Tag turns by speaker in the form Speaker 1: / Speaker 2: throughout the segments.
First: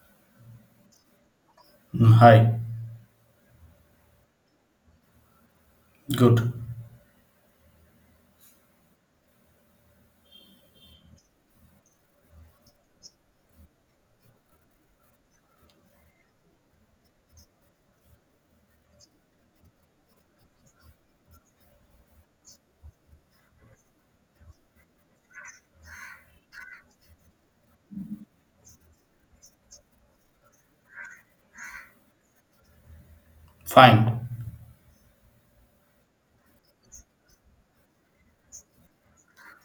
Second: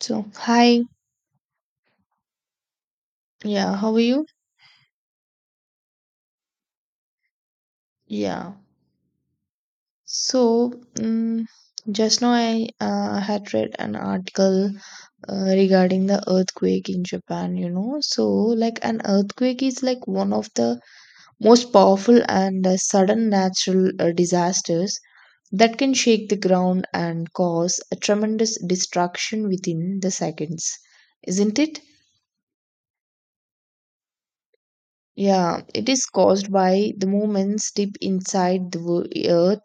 Speaker 1: So, hi,
Speaker 2: Hi,
Speaker 1: yeah, how are you?
Speaker 2: good,
Speaker 1: Yeah, so just now I had read an article regarding the earthquake in Japan, you know. So, like, an earthquake is like one of the most powerful and sudden natural disasters that can shake the ground and cause a tremendous destruction within the seconds, isn't it?
Speaker 2: fine,
Speaker 1: Yeah, it is caused by the movements deep inside the earth,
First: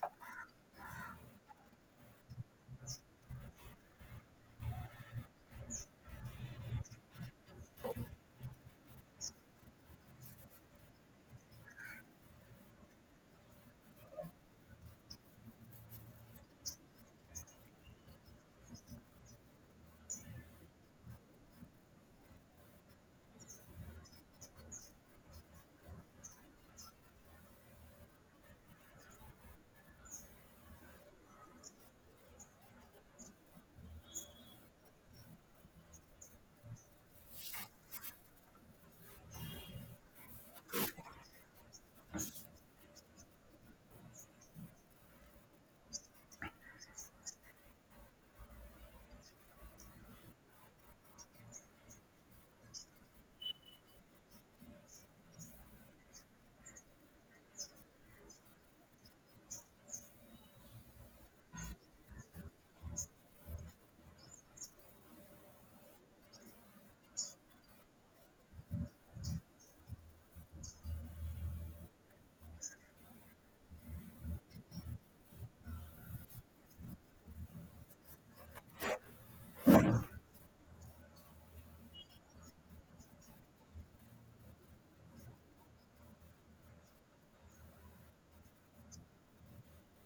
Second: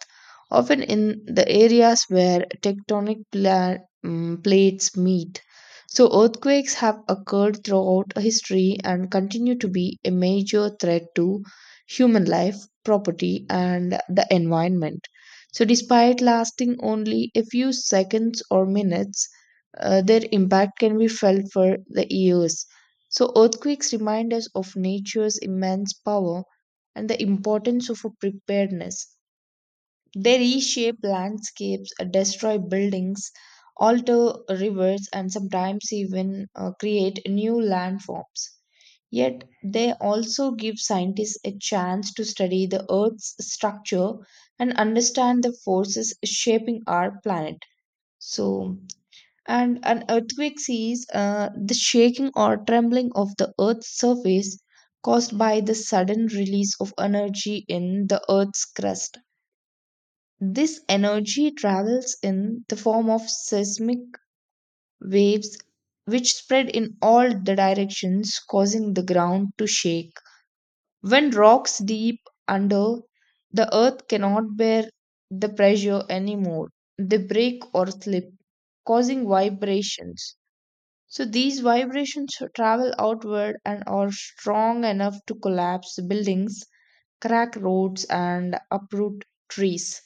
Speaker 1: often in the areas where plates meet. So, earthquakes have occurred throughout history and continue to be a major threat to human life, property, and the environment. So, despite lasting only a few seconds or minutes, their impact can be felt for the years. So, earthquakes remind us of nature's immense power and the importance of a preparedness. They reshape landscapes, destroy buildings, alter rivers, and sometimes even create new landforms. Yet, they also give scientists a chance to study the Earth's structure and understand the forces shaping our planet. So, and an earthquake is the shaking or trembling of the earth's surface caused by the sudden release of energy in the earth's crust. This energy travels in the form of seismic waves, which spread in all the directions, causing the ground to shake. When rocks deep under the earth cannot bear the pressure anymore, they break or slip, causing vibrations. So these vibrations travel outward and are strong enough to collapse buildings, crack roads, and uproot trees.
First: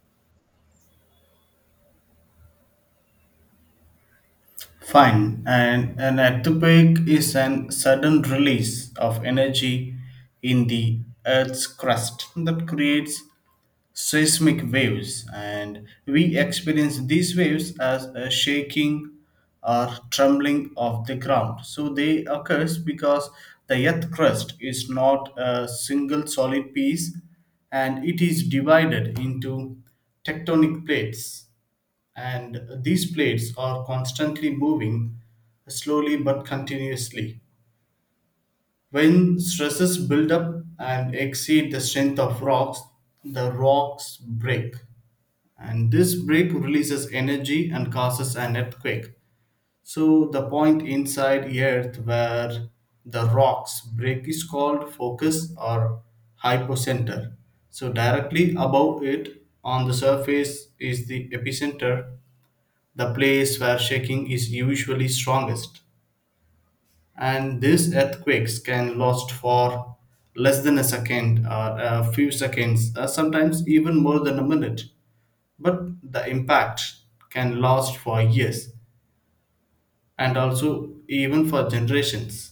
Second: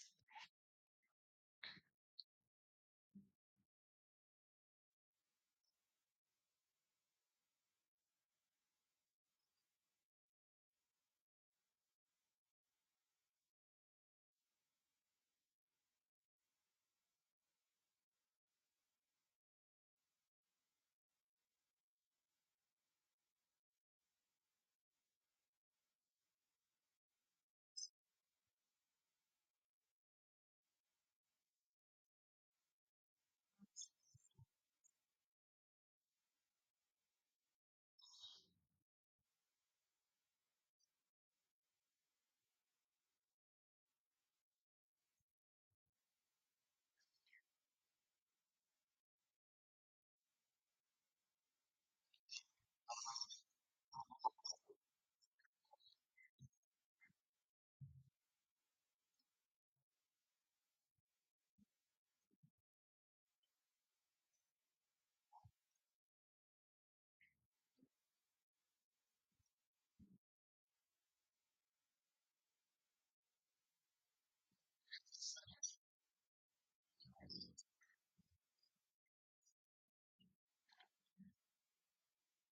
Speaker 2: fine. And an earthquake is an sudden release of energy in the Earth's crust that creates seismic waves, and we experience these waves as a shaking or trembling of the ground. So they occurs because the earth crust is not a single solid piece and it is divided into tectonic plates and these plates are constantly moving slowly but continuously. When stresses build up and exceed the strength of rocks, the rocks break and this break releases energy and causes an earthquake. So the point inside Earth where the rocks break is called focus or hypocenter. So directly above it on the surface is the epicenter, the place where shaking is usually strongest. And these earthquakes can last for less than a second or a few seconds, sometimes even more than a minute but the impact can last for years and also even for generations.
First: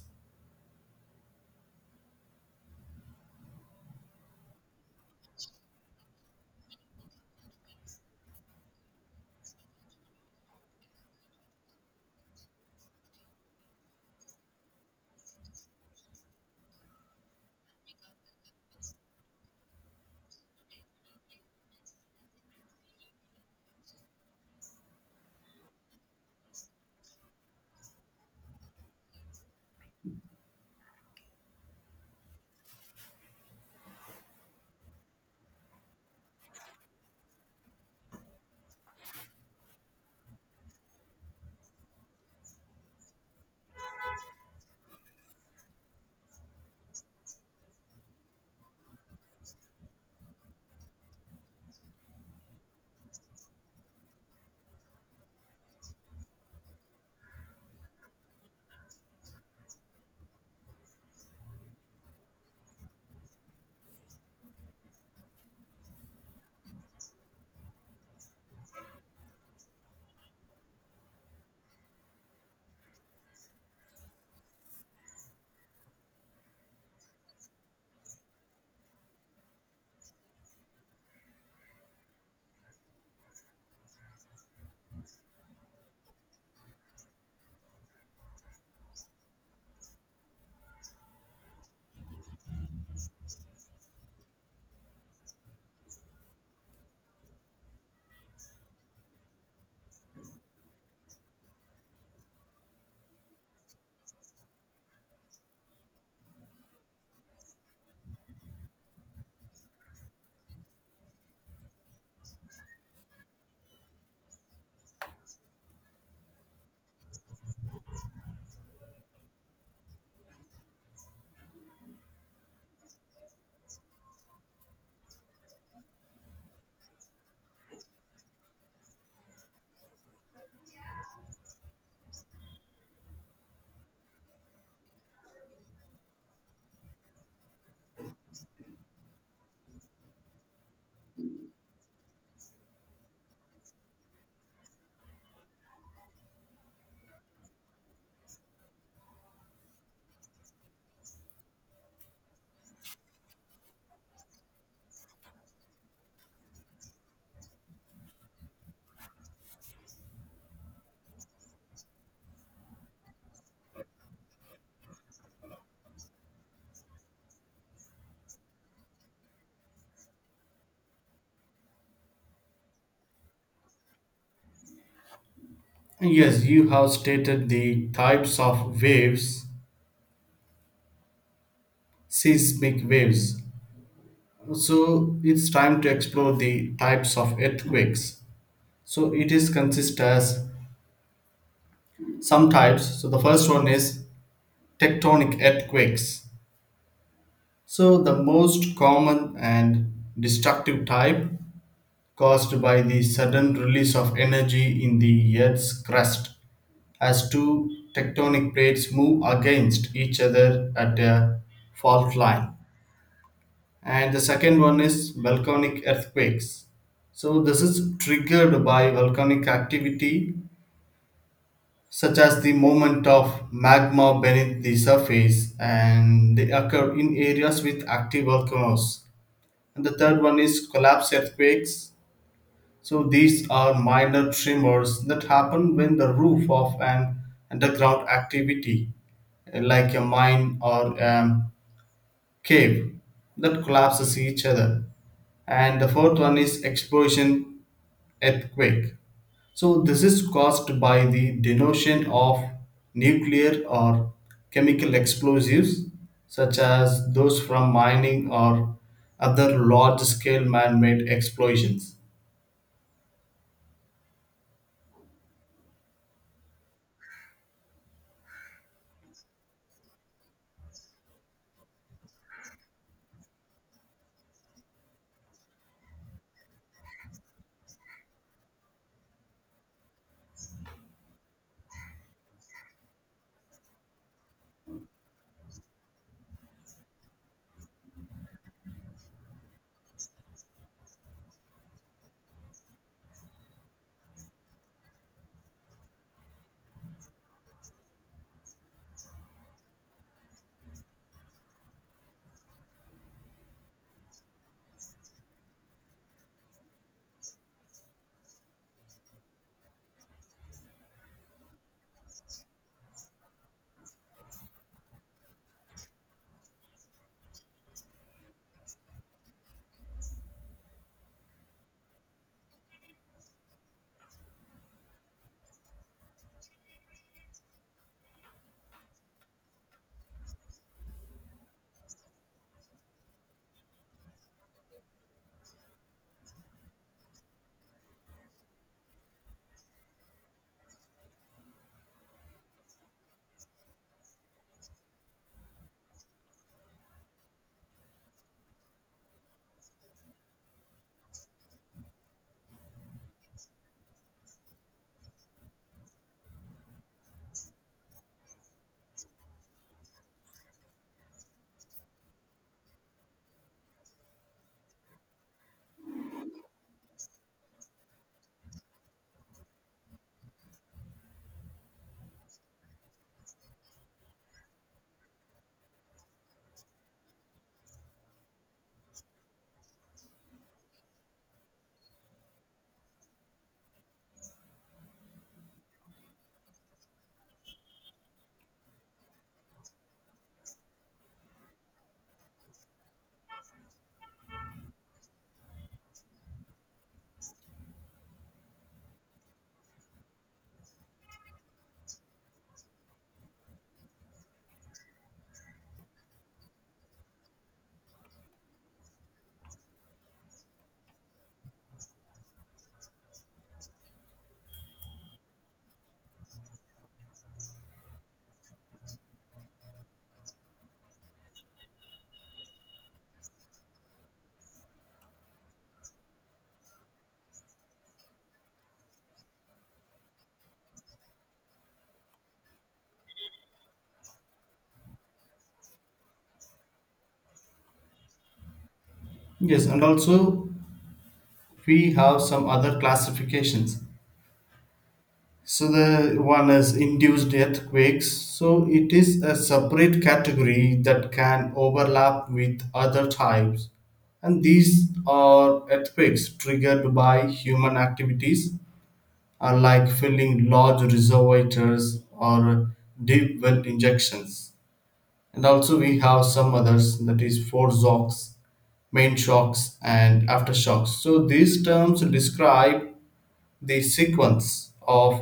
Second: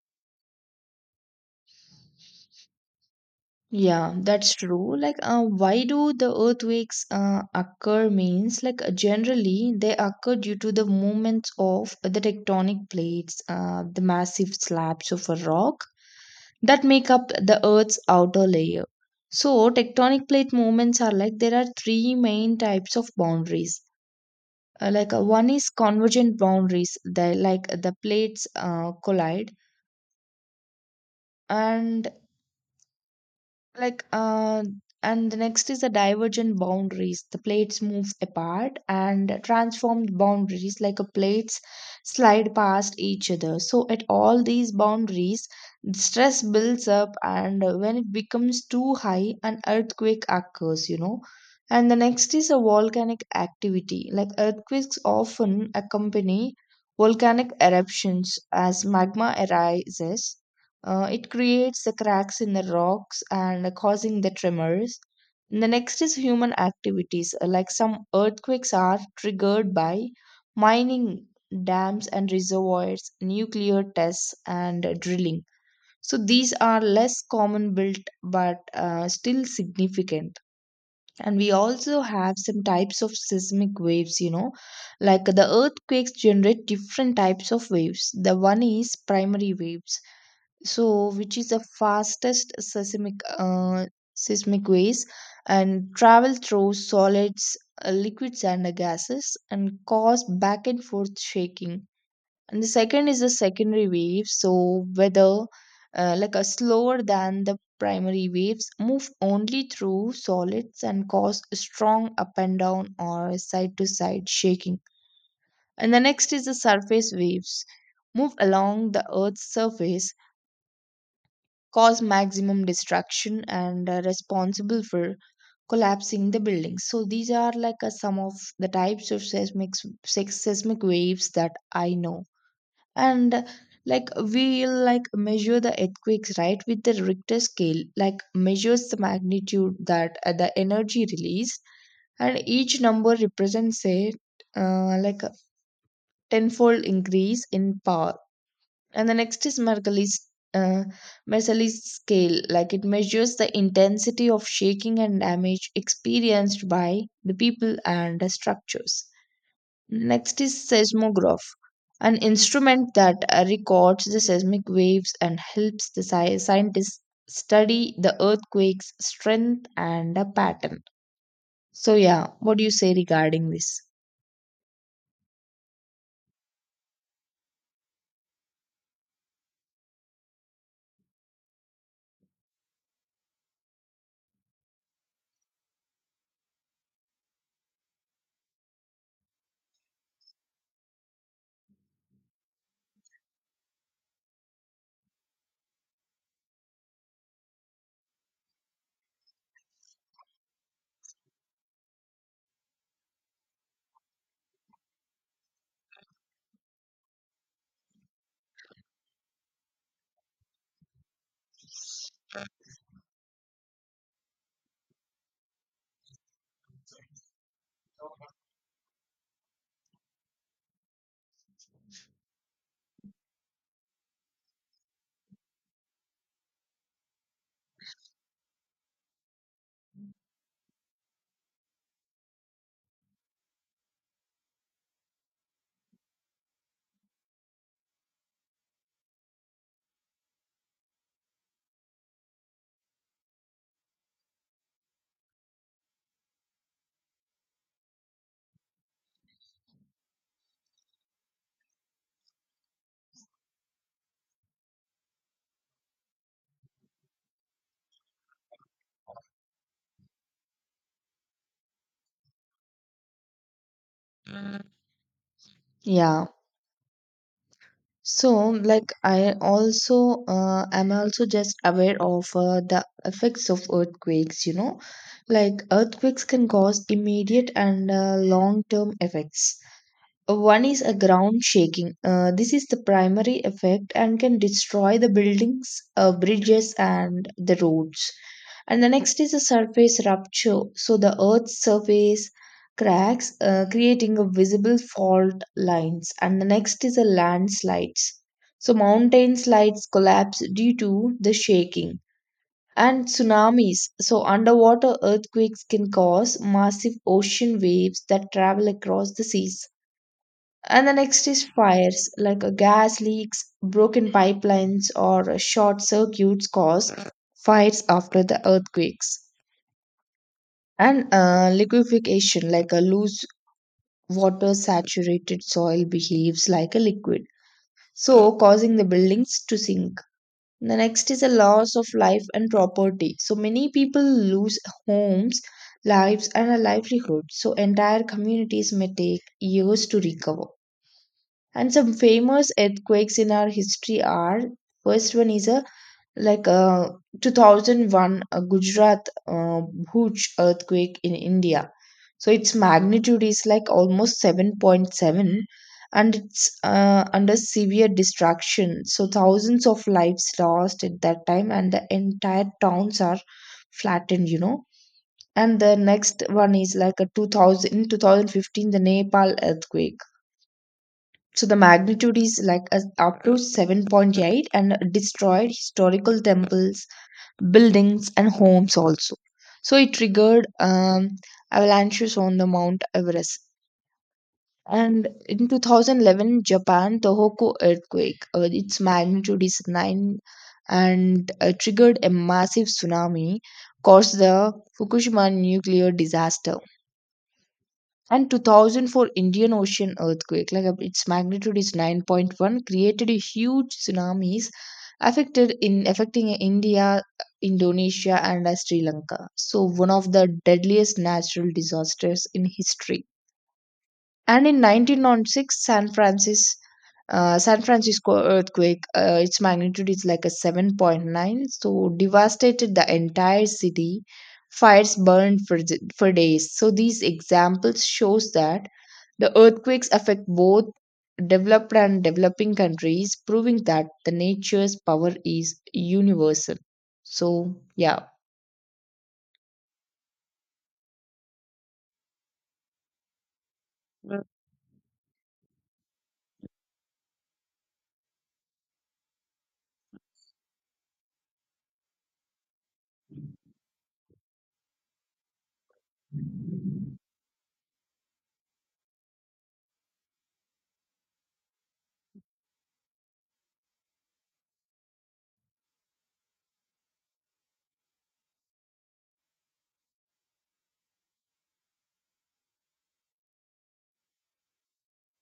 Speaker 1: Yeah, that's true. Like, why do the earthquakes occur? Means, like, generally they occur due to the movements of the tectonic plates, the massive slabs of a rock that make up the Earth's outer layer. So, tectonic plate movements are like there are three main types of boundaries. One is convergent boundaries, the like the plates collide, and like uh and the next is the divergent boundaries, the plates move apart, and transformed boundaries, like a plates slide past each other. So at all these boundaries, stress builds up, and when it becomes too high, an earthquake occurs, you know. And the next is a volcanic activity, like earthquakes often accompany volcanic eruptions. As magma arises, it creates the cracks in the rocks and causing the tremors. The next is human activities, like some earthquakes are triggered by mining, dams and reservoirs, nuclear tests, and drilling. So these are less common built but still significant. And we also have some types of seismic waves, you know, like the earthquakes generate different types of waves. The one is primary waves, so which is the fastest seismic waves, and travel through solids, liquids, and gases, and cause back and forth shaking. And the second is the secondary wave, so whether like a slower than the primary waves, move only through solids and cause strong up and down or side to side shaking. And the next is the surface waves, move along the earth's surface, cause maximum distraction, and responsible for collapsing the buildings. So these are like some of the types of seismic waves that I know. And like we'll like measure the earthquakes right with the Richter scale, like measures the magnitude that the energy release, and each number represents a uh, like a tenfold increase in power. And the next is uh, Mercalli's scale, like it measures the intensity of shaking and damage experienced by the people and the structures. Next is seismograph, an instrument that records the seismic waves and helps the scientists study the earthquake's strength and the pattern. So yeah, what do you say regarding this?
Speaker 2: Yes, you have stated the types of waves, seismic waves. So it's time to explore the types of earthquakes. So it is consist as some types. So the first one is tectonic earthquakes. So the most common and destructive type caused by the sudden release of energy in the earth's crust as two tectonic plates move against each other at a fault line. And the second one is volcanic earthquakes. So, this is triggered by volcanic activity, such as the movement of magma beneath the surface, and they occur in areas with active volcanoes. And the third one is collapse earthquakes. So these are minor tremors that happen when the roof of an underground activity, like a mine or a cave, that collapses each other. And the fourth one is explosion earthquake. So this is caused by the denotion of nuclear or chemical explosives, such as those from mining or other large-scale man-made explosions.
Speaker 1: Yeah. So, like, I also am also just aware of the effects of earthquakes, you know, like earthquakes can cause immediate and long-term effects. One is a ground shaking. This is the primary effect and can destroy the buildings, bridges, and the roads. And the next is a surface rupture. So the Earth's surface cracks, creating a visible fault lines. And the next is a landslides. So mountain slides collapse due to the shaking. And tsunamis. So underwater earthquakes can cause massive ocean waves that travel across the seas. And the next is fires, like gas leaks, broken pipelines, or short circuits cause fires after the earthquakes. And liquefaction, like a loose water saturated soil, behaves like a liquid, so causing the buildings to sink. The next is a loss of life and property. So many people lose homes, lives, and a livelihood. So entire communities may take years to recover. And some famous earthquakes in our history are, first one is a like uh, 2001 Gujarat Bhuj earthquake in India. So its magnitude is like almost 7.7, and it's under severe destruction. So thousands of lives lost at that time and the entire towns are flattened, you know. And the next one is like a 2000 in 2015, the Nepal earthquake. So the magnitude is like a, up to 7.8, and destroyed historical temples, buildings, and homes also. So it triggered avalanches on the Mount Everest. And in 2011, Japan Tohoku earthquake, its magnitude is 9 and triggered a massive tsunami, caused the Fukushima nuclear disaster. And 2004 Indian Ocean earthquake, like its magnitude is 9.1, created a huge tsunamis, affected in affecting India, Indonesia, and Sri Lanka. So one of the deadliest natural disasters in history. And in 1906 San Francisco earthquake, its magnitude is like a 7.9, so devastated the entire city. Fires burned for, for days. So these examples shows that the earthquakes affect both developed and developing countries, proving that the nature's power is universal. So, yeah.
Speaker 2: Yes, and also we have some other classifications. So the one is induced earthquakes. So it is a separate category that can overlap with other types. And these are earthquakes triggered by human activities, like filling large reservoirs or deep well injections. And also we have some others that is foreshocks, main shocks, and aftershocks. So these terms describe the sequence of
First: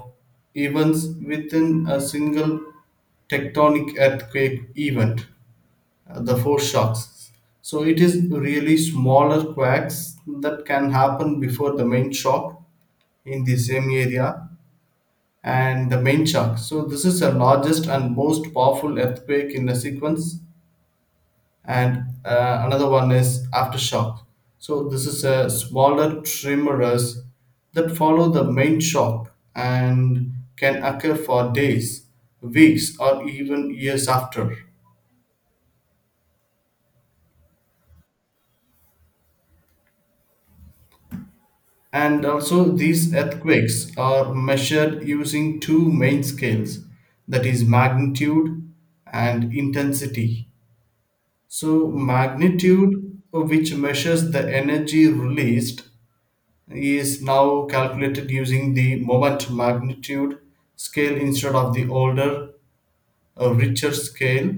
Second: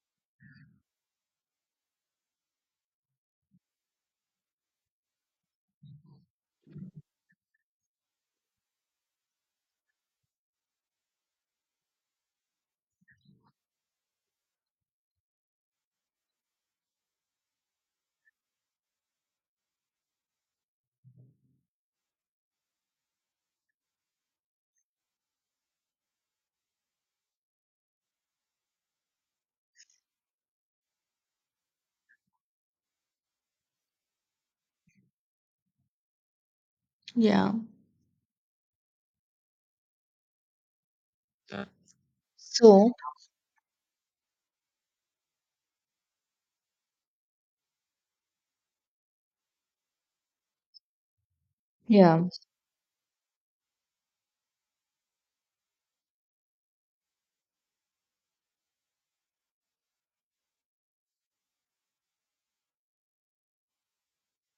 Speaker 2: events within a single tectonic earthquake event, the foreshocks. So it is really smaller quakes that can happen before the main shock in the same area and the main shock. So this is the largest and most powerful earthquake in the sequence and another one is aftershock. So this is a smaller tremors that follow the main shock and can occur for days, weeks, or even years after.
Speaker 1: Yeah.
Speaker 2: And also,
Speaker 1: So,
Speaker 2: these earthquakes are measured using two main scales, that is, magnitude and intensity. So,
Speaker 1: yeah.
Speaker 2: magnitude, which measures the energy released is now calculated using the moment magnitude scale instead of the older, richer scale.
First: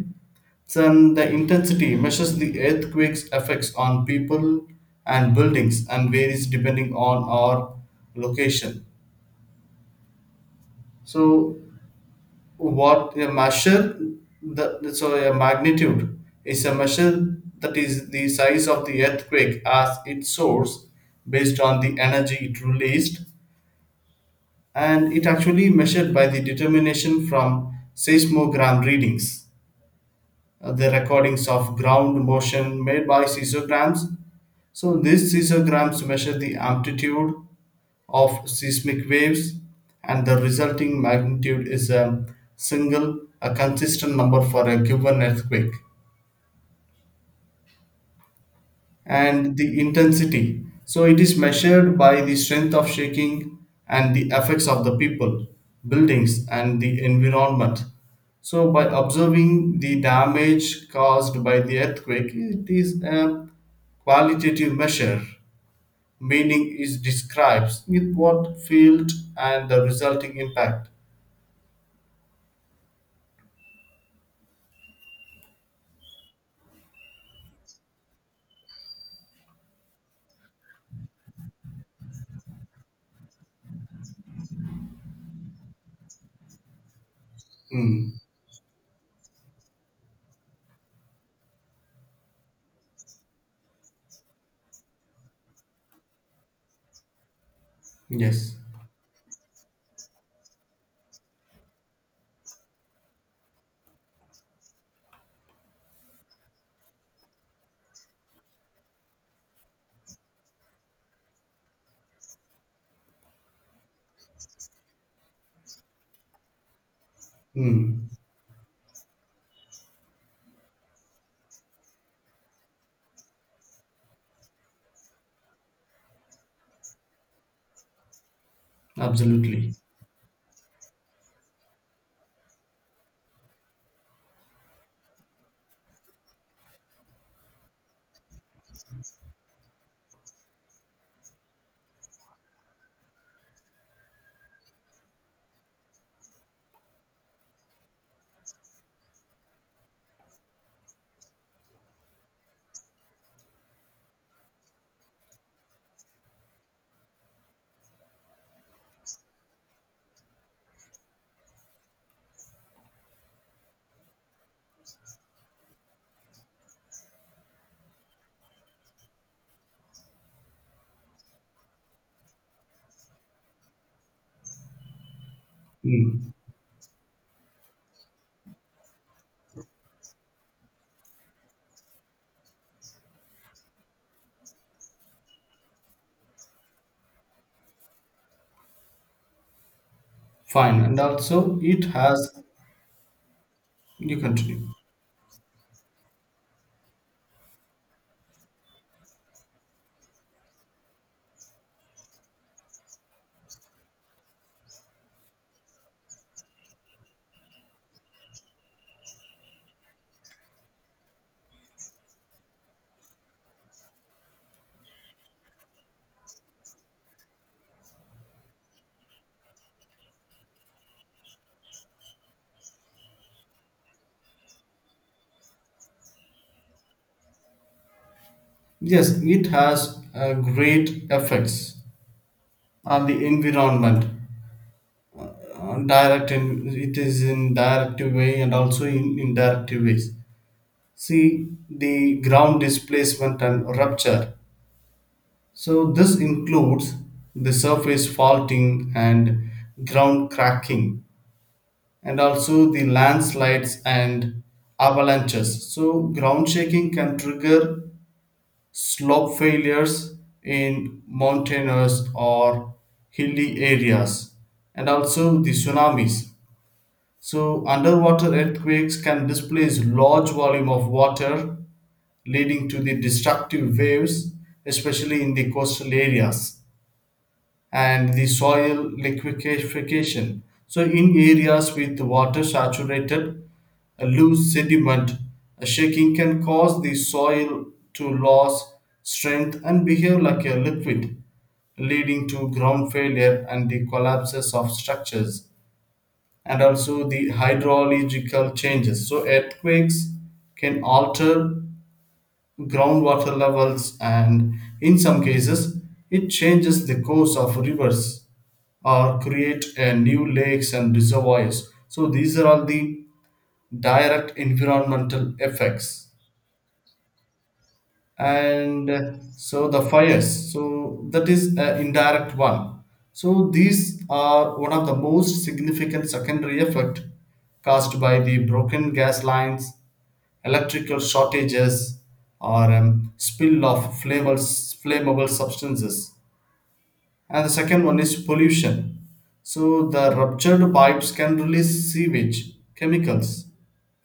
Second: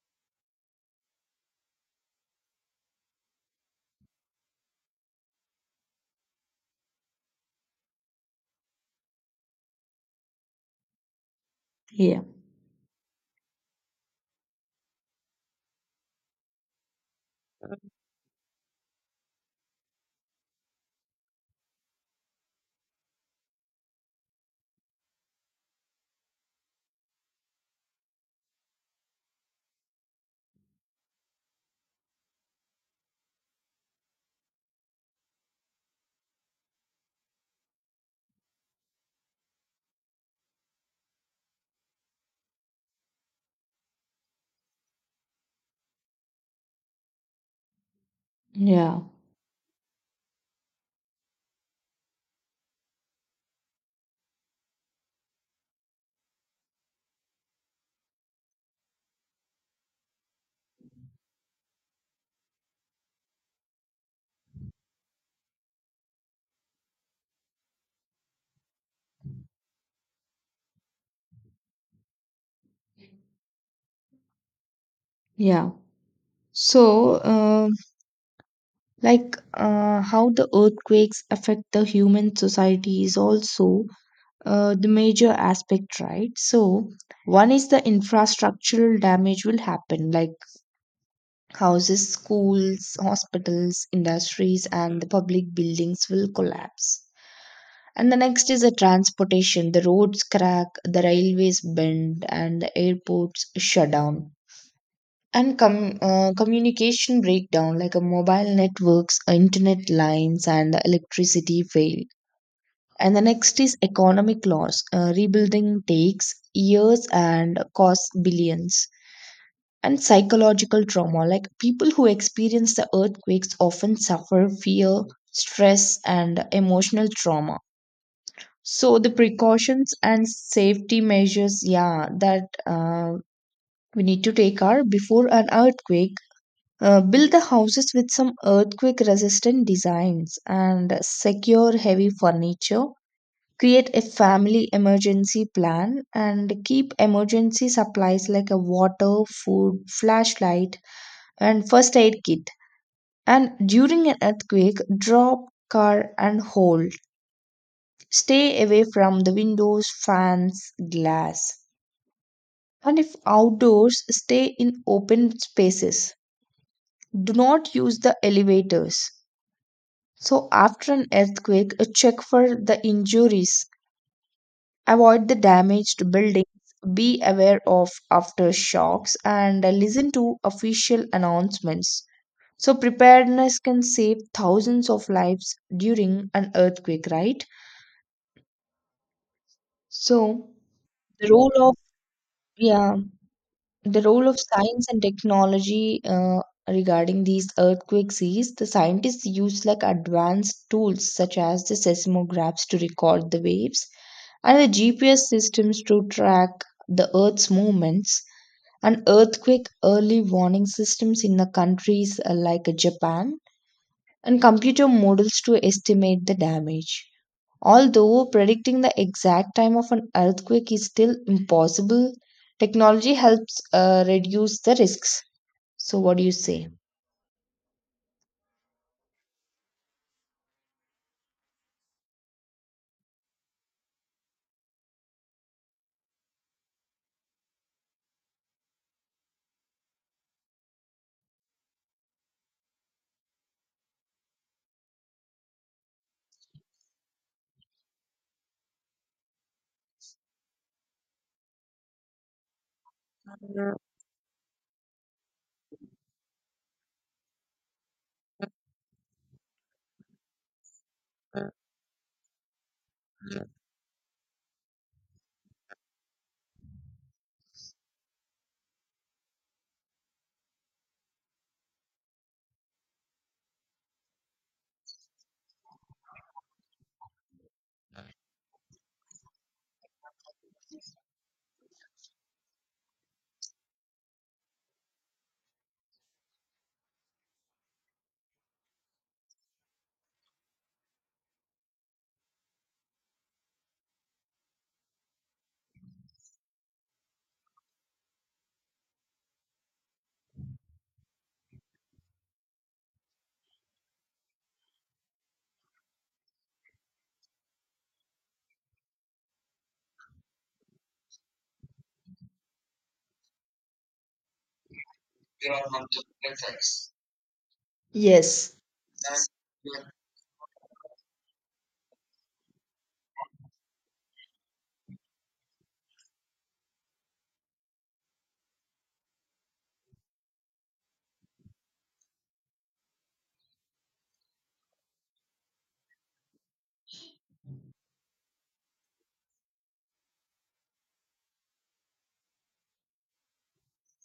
Speaker 2: Then the intensity measures the earthquake's effects on people and buildings and varies depending on our location. So
Speaker 1: Yeah,
Speaker 2: what a measure the so a magnitude is a measure that is the size of the earthquake as its source based on the energy it released and it actually measured by the determination from seismogram readings, the recordings of ground motion made by seismograms. So these seismograms measure the amplitude of seismic waves, and the resulting magnitude is a single, a consistent number for a given earthquake.
Speaker 1: yeah,
Speaker 2: And the intensity. So it is measured by the strength of shaking and the effects of the people, buildings, and the environment. So by observing the damage caused by the earthquake, it is a qualitative measure. Meaning is describes with what field and the resulting impact.
Speaker 1: yeah. So, how the earthquakes affect the human society is also the major aspect, right? So, one is the
Speaker 2: Hmm.
Speaker 1: infrastructural damage will happen, like houses, schools, hospitals, industries, and the public buildings will collapse. And the next
Speaker 2: Yes.
Speaker 1: is the transportation. The roads crack, the railways bend, and the airports shut down. And communication breakdown, like a mobile networks, internet lines, and electricity fail. And the next is economic loss. Rebuilding takes years and costs
Speaker 2: Hmm.
Speaker 1: billions, and psychological trauma. Like people who experience the earthquakes often suffer fear, stress, and emotional trauma. So the
Speaker 2: Absolutely.
Speaker 1: precautions and safety measures, yeah, that we need to take are before an earthquake. Build the houses with some earthquake resistant designs and secure heavy furniture. Create a family emergency plan and keep emergency supplies like a water, food, flashlight, and first aid kit. And during an earthquake, drop car and hold. Stay away from the windows, fans, glass. And if outdoors, stay in open spaces. Do not use the elevators. So after an earthquake, check for the injuries, avoid the damaged
Speaker 2: Hmm.
Speaker 1: buildings, be aware of aftershocks, and listen to official announcements. So, preparedness can save thousands of lives during an earthquake, right? So,
Speaker 2: Fine. And
Speaker 1: the role
Speaker 2: also
Speaker 1: of,
Speaker 2: it has,
Speaker 1: yeah, the
Speaker 2: you
Speaker 1: role of
Speaker 2: continue.
Speaker 1: science and technology regarding these earthquakes is the scientists use like advanced tools such as the seismographs to record the waves and the GPS systems to track the Earth's movements. And earthquake early warning systems in the countries like Japan, and computer models to estimate the damage. Although predicting the exact time of an earthquake is still impossible, technology helps reduce the risks. So, what do you say?
Speaker 2: Yes, it has great effects on the environment. Direct and it is in direct way and also in indirect ways. See the ground displacement and rupture. So this includes the surface faulting and ground cracking and also the landslides and avalanches. So ground shaking can trigger slope failures in mountainous or hilly areas, and also the tsunamis. So, underwater earthquakes can displace large volume of water, leading to the destructive waves, especially in the coastal areas and the soil liquefaction. So, in areas with water saturated, a loose sediment, a shaking can cause the soil to lose strength and behave like a liquid, leading to ground failure and the collapses of structures, and also the hydrological changes. So, earthquakes can alter groundwater levels, and in some cases, it changes the course of rivers or create new lakes and reservoirs. So these are all the direct environmental effects.
Speaker 1: Yes,
Speaker 2: And so the fires, so that is an indirect one. So these are one of the most significant secondary effect caused by the broken gas lines, electrical shortages, or spill of flammable substances. And the second one is pollution. So the ruptured pipes can release sewage, chemicals,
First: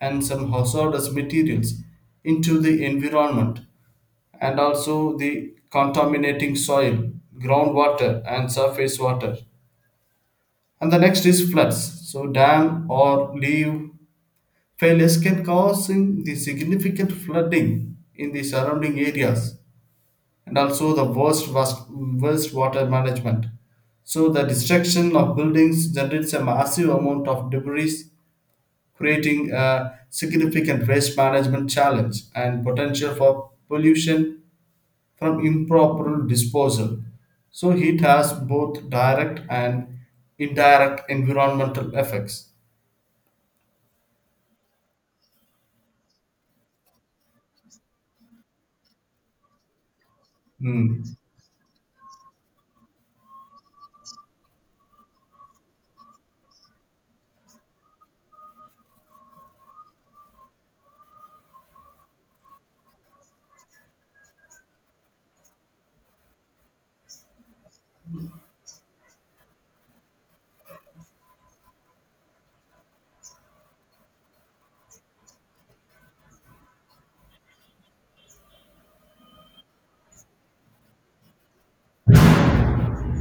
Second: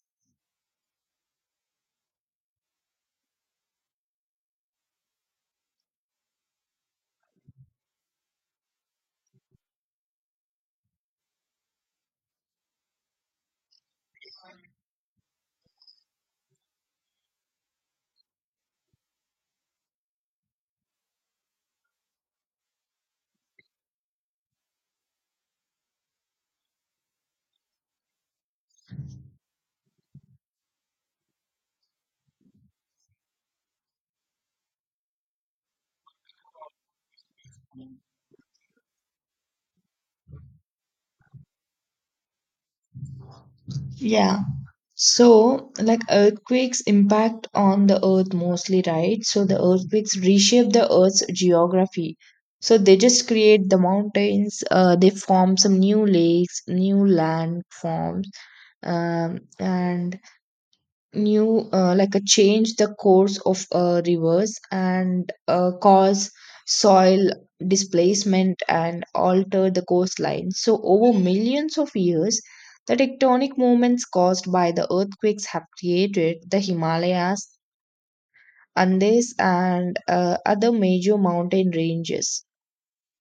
Speaker 2: and some hazardous materials into the environment and also the contaminating soil, groundwater, and surface water. And the next is floods. So dam or leave failures can cause in the significant flooding in the surrounding areas and also the was worst water management. So the destruction of buildings generates a massive amount of debris, creating a significant waste management challenge and potential for pollution from improper disposal. So heat has both direct and indirect environmental effects.
Speaker 1: yeah. So, like earthquakes impact on the earth mostly, right? So, the earthquakes reshape the
Speaker 2: Hmm.
Speaker 1: earth's geography. So, they just create the mountains, they form some new lakes, new landforms, and new like a change the course of rivers, and cause soil displacement and alter the coastline. So over millions of years, the tectonic movements caused by the earthquakes have created the Himalayas, Andes, and other major mountain ranges.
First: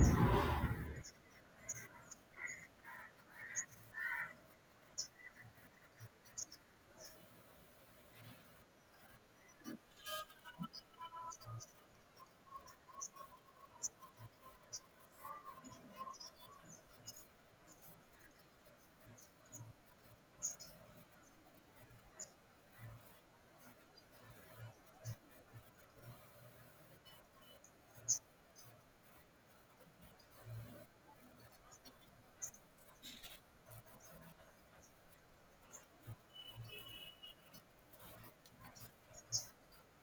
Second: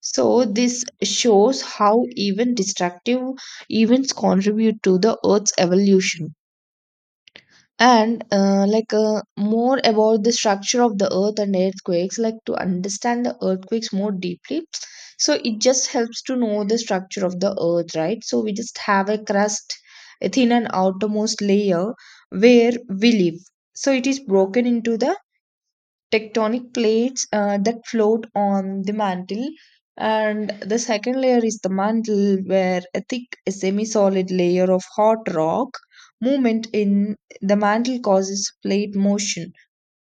Speaker 1: So this shows how even destructive events contribute to the earth's evolution. And more about the structure of the earth and earthquakes, like to understand the earthquakes more deeply, so it just helps to know the structure of the earth, right? So we just have a crust, a thin and outermost layer where we live. So it is broken into the tectonic plates that float on the mantle. And the second layer is the mantle, where a thick semi-solid layer of hot rock movement in the mantle causes plate motion.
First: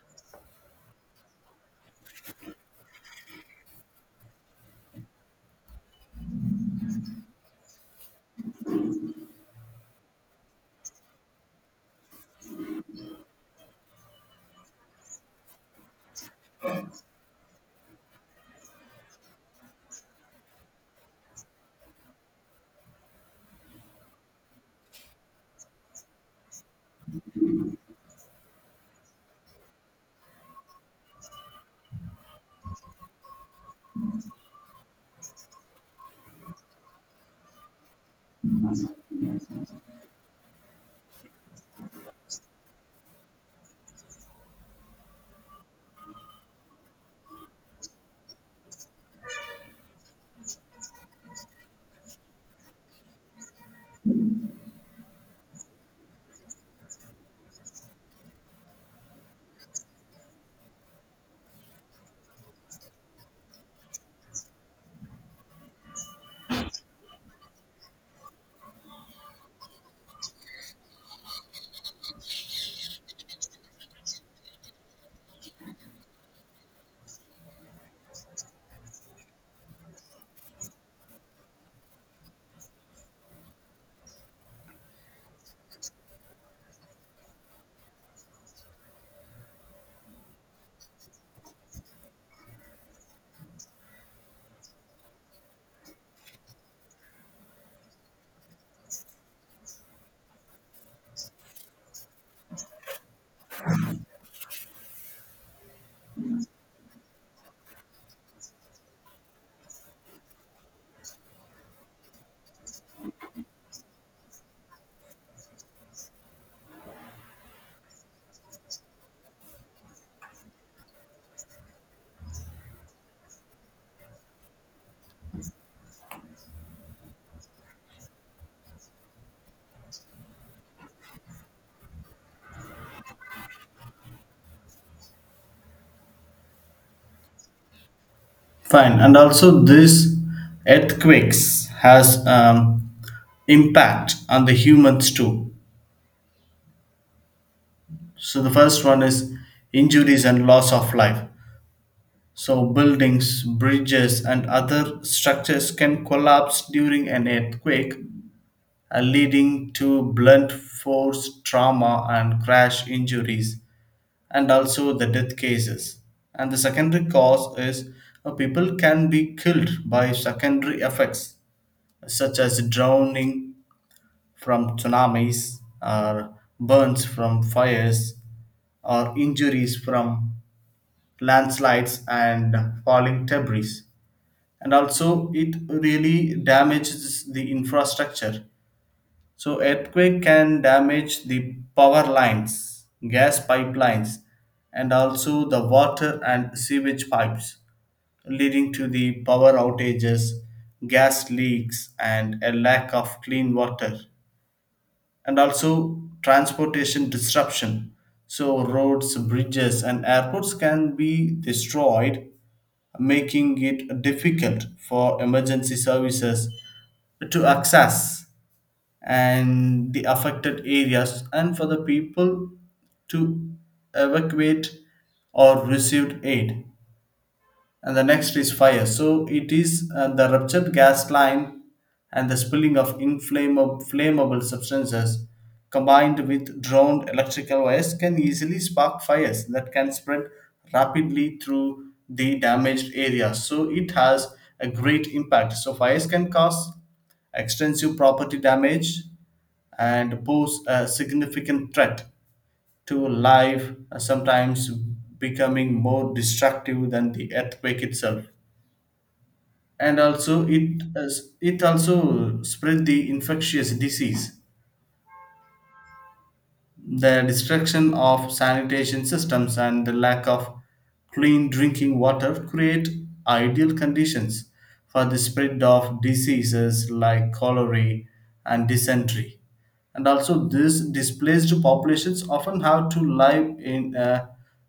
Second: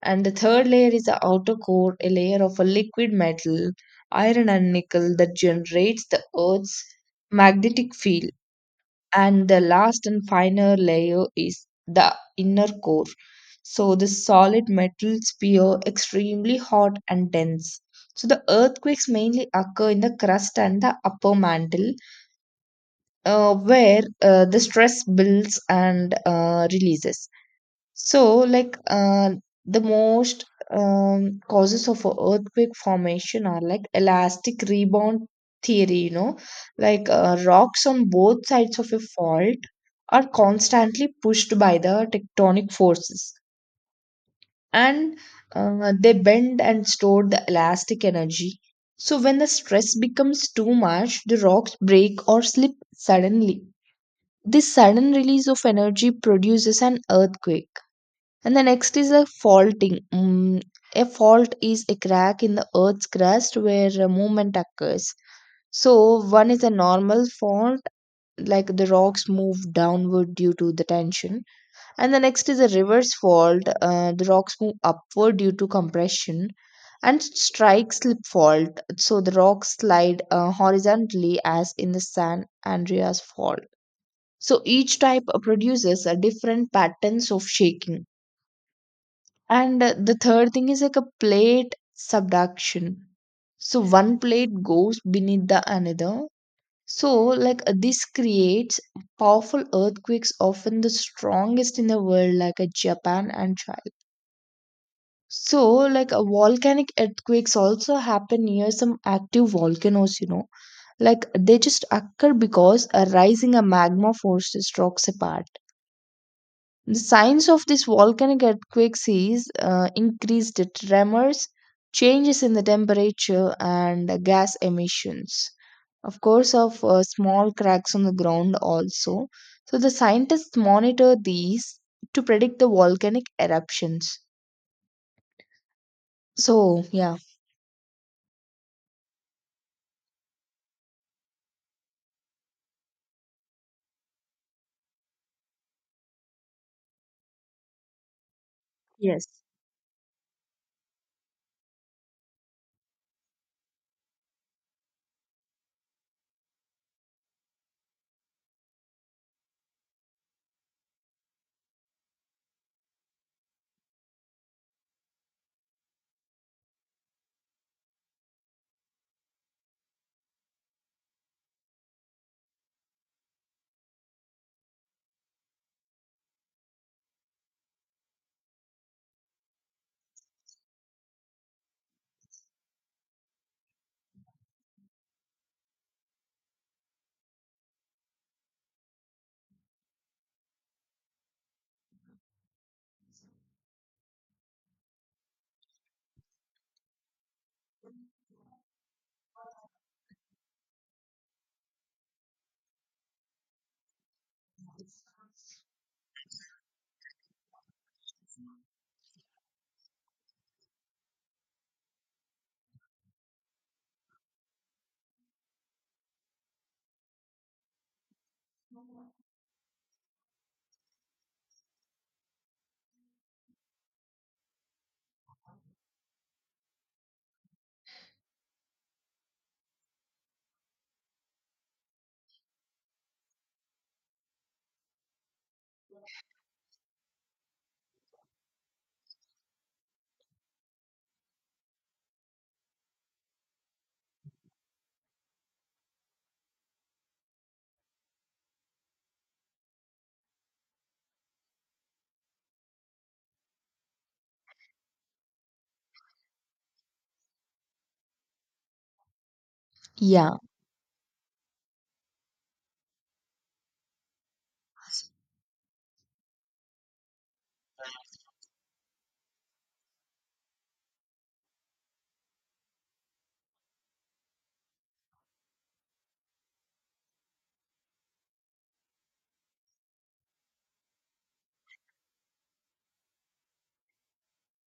Speaker 1: And the third layer is the outer core, a layer of a liquid metal, iron and nickel, that generates the Earth's magnetic field. And the last and final layer is the inner core. So the solid metal sphere extremely hot and dense. So the earthquakes mainly occur in the crust and the upper mantle, where the stress builds and releases. So, like, the most causes of a earthquake formation are like elastic rebound theory, rocks on both sides of a fault are constantly pushed by the tectonic forces and they bend and store the elastic energy. So, when the stress becomes too much, the rocks break or slip suddenly. This sudden release of energy produces an earthquake and the next is a faulting. A fault is a crack in the earth's crust where a movement occurs. So, one is a normal fault, like the rocks move downward due to the tension. And the next is a reverse fault, the rocks move upward due to compression. And strike slip fault, so the rocks slide horizontally as in the San Andreas fault. So, each type produces a different patterns of shaking and the third thing is like a plate subduction. So one plate goes beneath the another. So this creates powerful earthquakes, often the strongest in the world, like Japan and China. So volcanic earthquakes also happen near some active volcanoes, like they just occur because a rising a magma forces rocks apart. The signs of this volcanic earthquakes is increased tremors, changes in the temperature, and gas emissions. Of course, of small cracks on the ground also. So the scientists monitor these to predict the volcanic eruptions. So yeah,
Speaker 2: Fine, and also these earthquakes has impact on the humans too. So the first one
Speaker 1: Yes.
Speaker 2: is injuries and loss of life. So buildings, bridges, and other structures can collapse during an earthquake, leading to blunt force trauma and crash injuries, and also the death cases. And the secondary cause is people can be killed by secondary effects such as drowning from tsunamis, or burns from fires, or injuries from landslides and falling debris. And also, it really damages the infrastructure. So, earthquake can damage the power lines, gas pipelines, and also the water and sewage pipes, leading to the power outages, gas leaks, and a lack of clean water. And also transportation disruption. So, roads, bridges, and airports can be destroyed, making it difficult for emergency services to access and the affected areas and for the people to evacuate or receive aid. And the next is fire. So it is the ruptured gas line and the spilling of inflammable flammable substances combined with drowned electrical wires can easily spark fires that can spread rapidly through the damaged area. So it has a great impact. So fires can cause extensive property damage and pose a significant threat to life, sometimes becoming more destructive than the earthquake itself. And
Speaker 1: yeah,
Speaker 2: also it it also spread the infectious disease, the destruction of sanitation systems and the lack of clean drinking water create ideal conditions for the spread of diseases like cholera and dysentery. And also, these displaced populations often have to live in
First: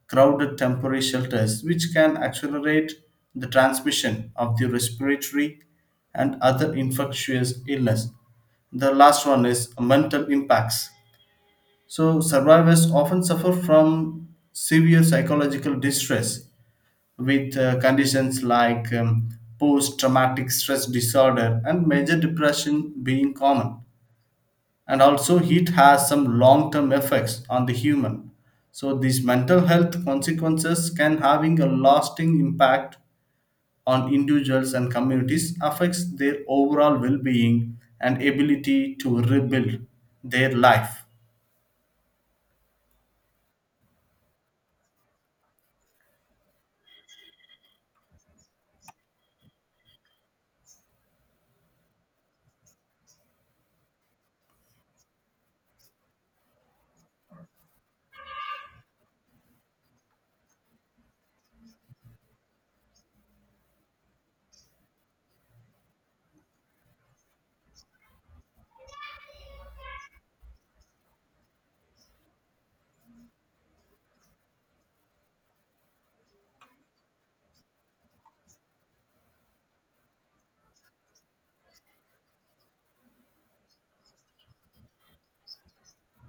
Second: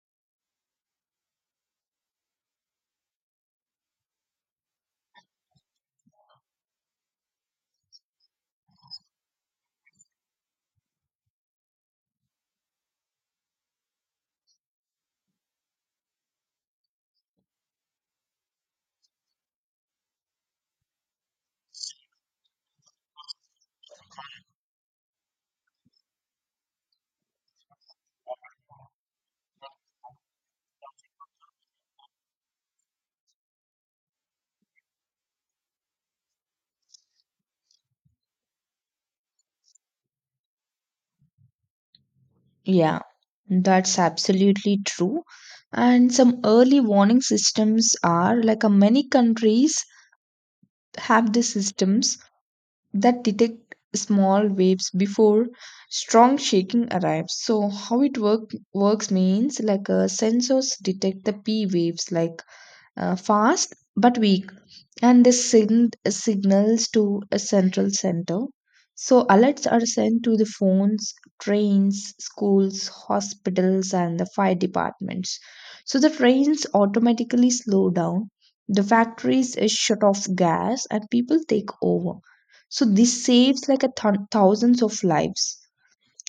Speaker 2: crowded temporary shelters, which can accelerate the transmission of the respiratory and other infectious illness. The last one is mental impacts. So, survivors often suffer from severe psychological distress with conditions like post traumatic stress disorder and major depression being common. And also, heat has some long term effects on the human. So, these mental health consequences can having a lasting impact on individuals and communities affects their overall well-being and ability to rebuild their life.
Speaker 1: yeah, that's absolutely true. And some early warning systems are like many countries have these systems that detect small waves before strong shaking arrives, so how it works means like sensors detect the p waves like fast but weak, and this signals to a central center. So alerts are sent to the phones, trains, schools, hospitals, and the fire departments. So the trains automatically slow down, the factories is shut off gas, and people take over. So this saves like a thousands of lives.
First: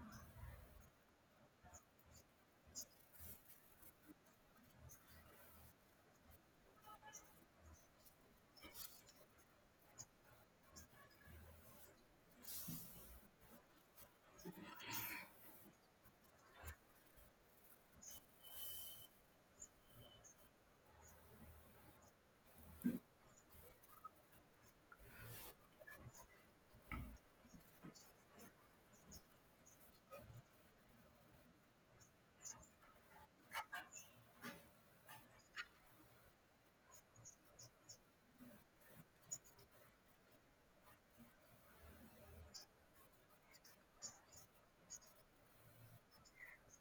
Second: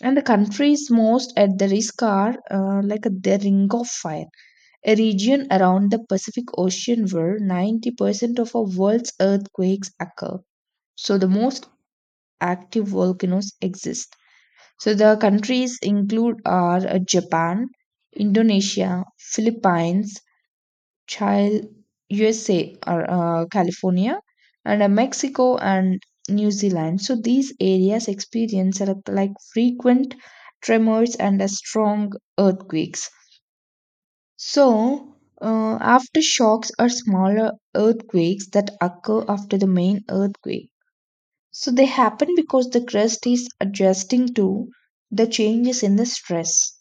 Speaker 1: And the countries most at the risk are the ring of fire, a region around the Pacific Ocean where 90% of our world's earthquakes occur. So, the most active volcanoes exist. So, the countries include are Japan, Indonesia, Philippines, Chile, USA, or California, and Mexico and New Zealand. So, these areas experience like frequent tremors and strong earthquakes. So, aftershocks are smaller earthquakes that occur after the main earthquake. So, they happen because the crust is adjusting to the changes in the stress.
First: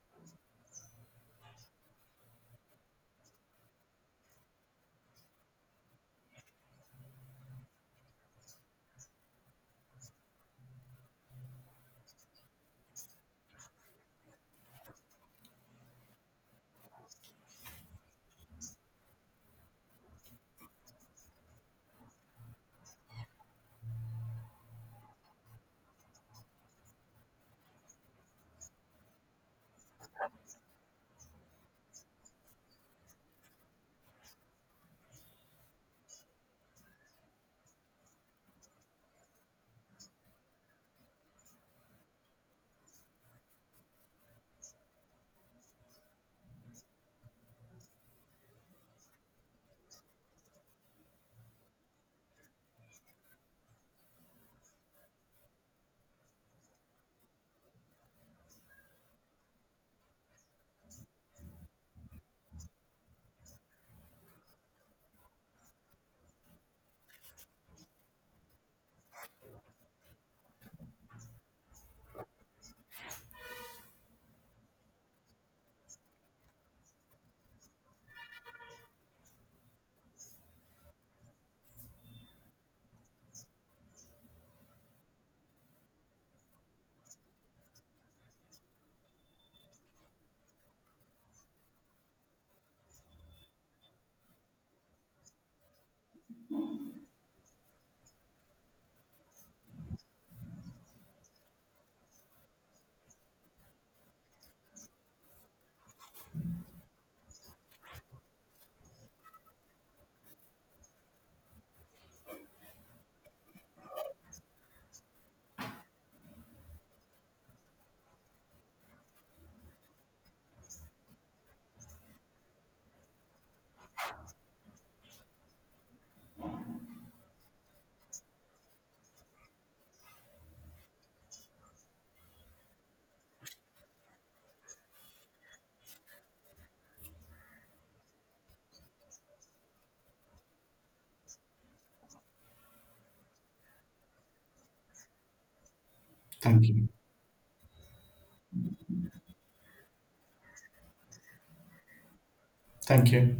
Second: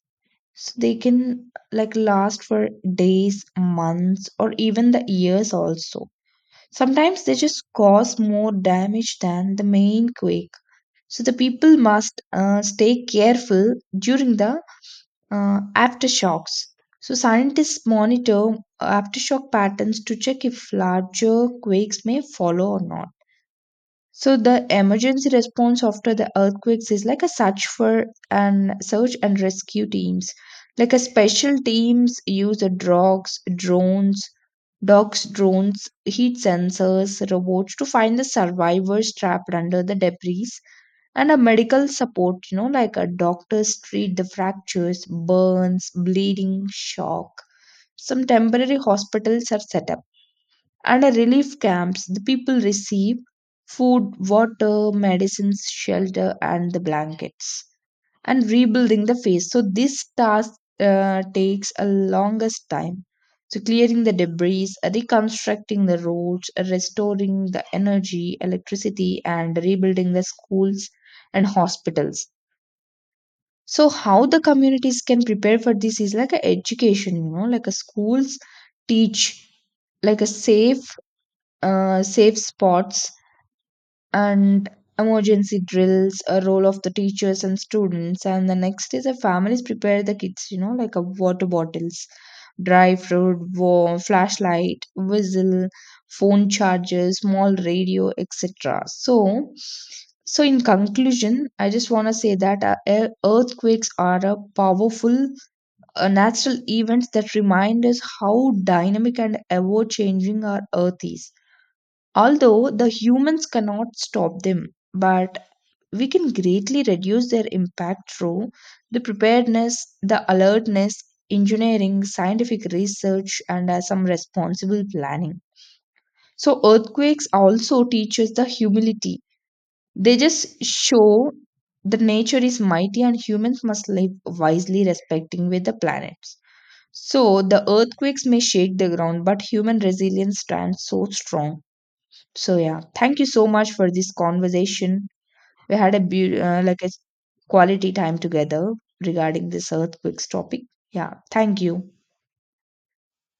Speaker 1: So, they can like last for days, months, or even the years also. Sometimes they just cause more damage than the main quake. So, the people must stay careful during the aftershocks. So, scientists monitor aftershock patterns to check if larger quakes may follow or not. So, the emergency response after the earthquakes is like a search and rescue teams. Like a special teams use the dogs, drones, heat sensors, robots to find the survivors trapped under the debris, and a medical support, you know, like a doctors treat the fractures, burns, bleeding, shock. Some temporary hospitals are set up, and a relief camps the people receive food, water, medicines, shelter, and the blankets. And rebuilding the face. So this task takes a longest time. So clearing the debris, reconstructing the roads, restoring the energy, electricity, and rebuilding the schools and hospitals. So how the communities can prepare for this is like a education, you know, like a schools teach like a safe spots and emergency drills, a role of the teachers and students. And the next is the families prepare the kids, you know, like a water bottles, dry fruit, warm, flashlight, whistle, phone chargers, small radio, etc. So, in conclusion, I just want to say that earthquakes are a powerful natural events that remind us how dynamic and ever changing our earth is. Although the humans cannot stop them, but we can greatly reduce their impact through the preparedness, the alertness, engineering, scientific research, and some responsible planning. So earthquakes also teach us the humility. They just show that nature is mighty and humans must live wisely, respecting with the planets. So the earthquakes may shake the ground, but human resilience stands so strong. So yeah, thank you so much for this conversation. We had a
Speaker 2: Thank you.
Speaker 1: quality time together regarding this earthquakes topic. Yeah, thank you.
Speaker 2: Thank you.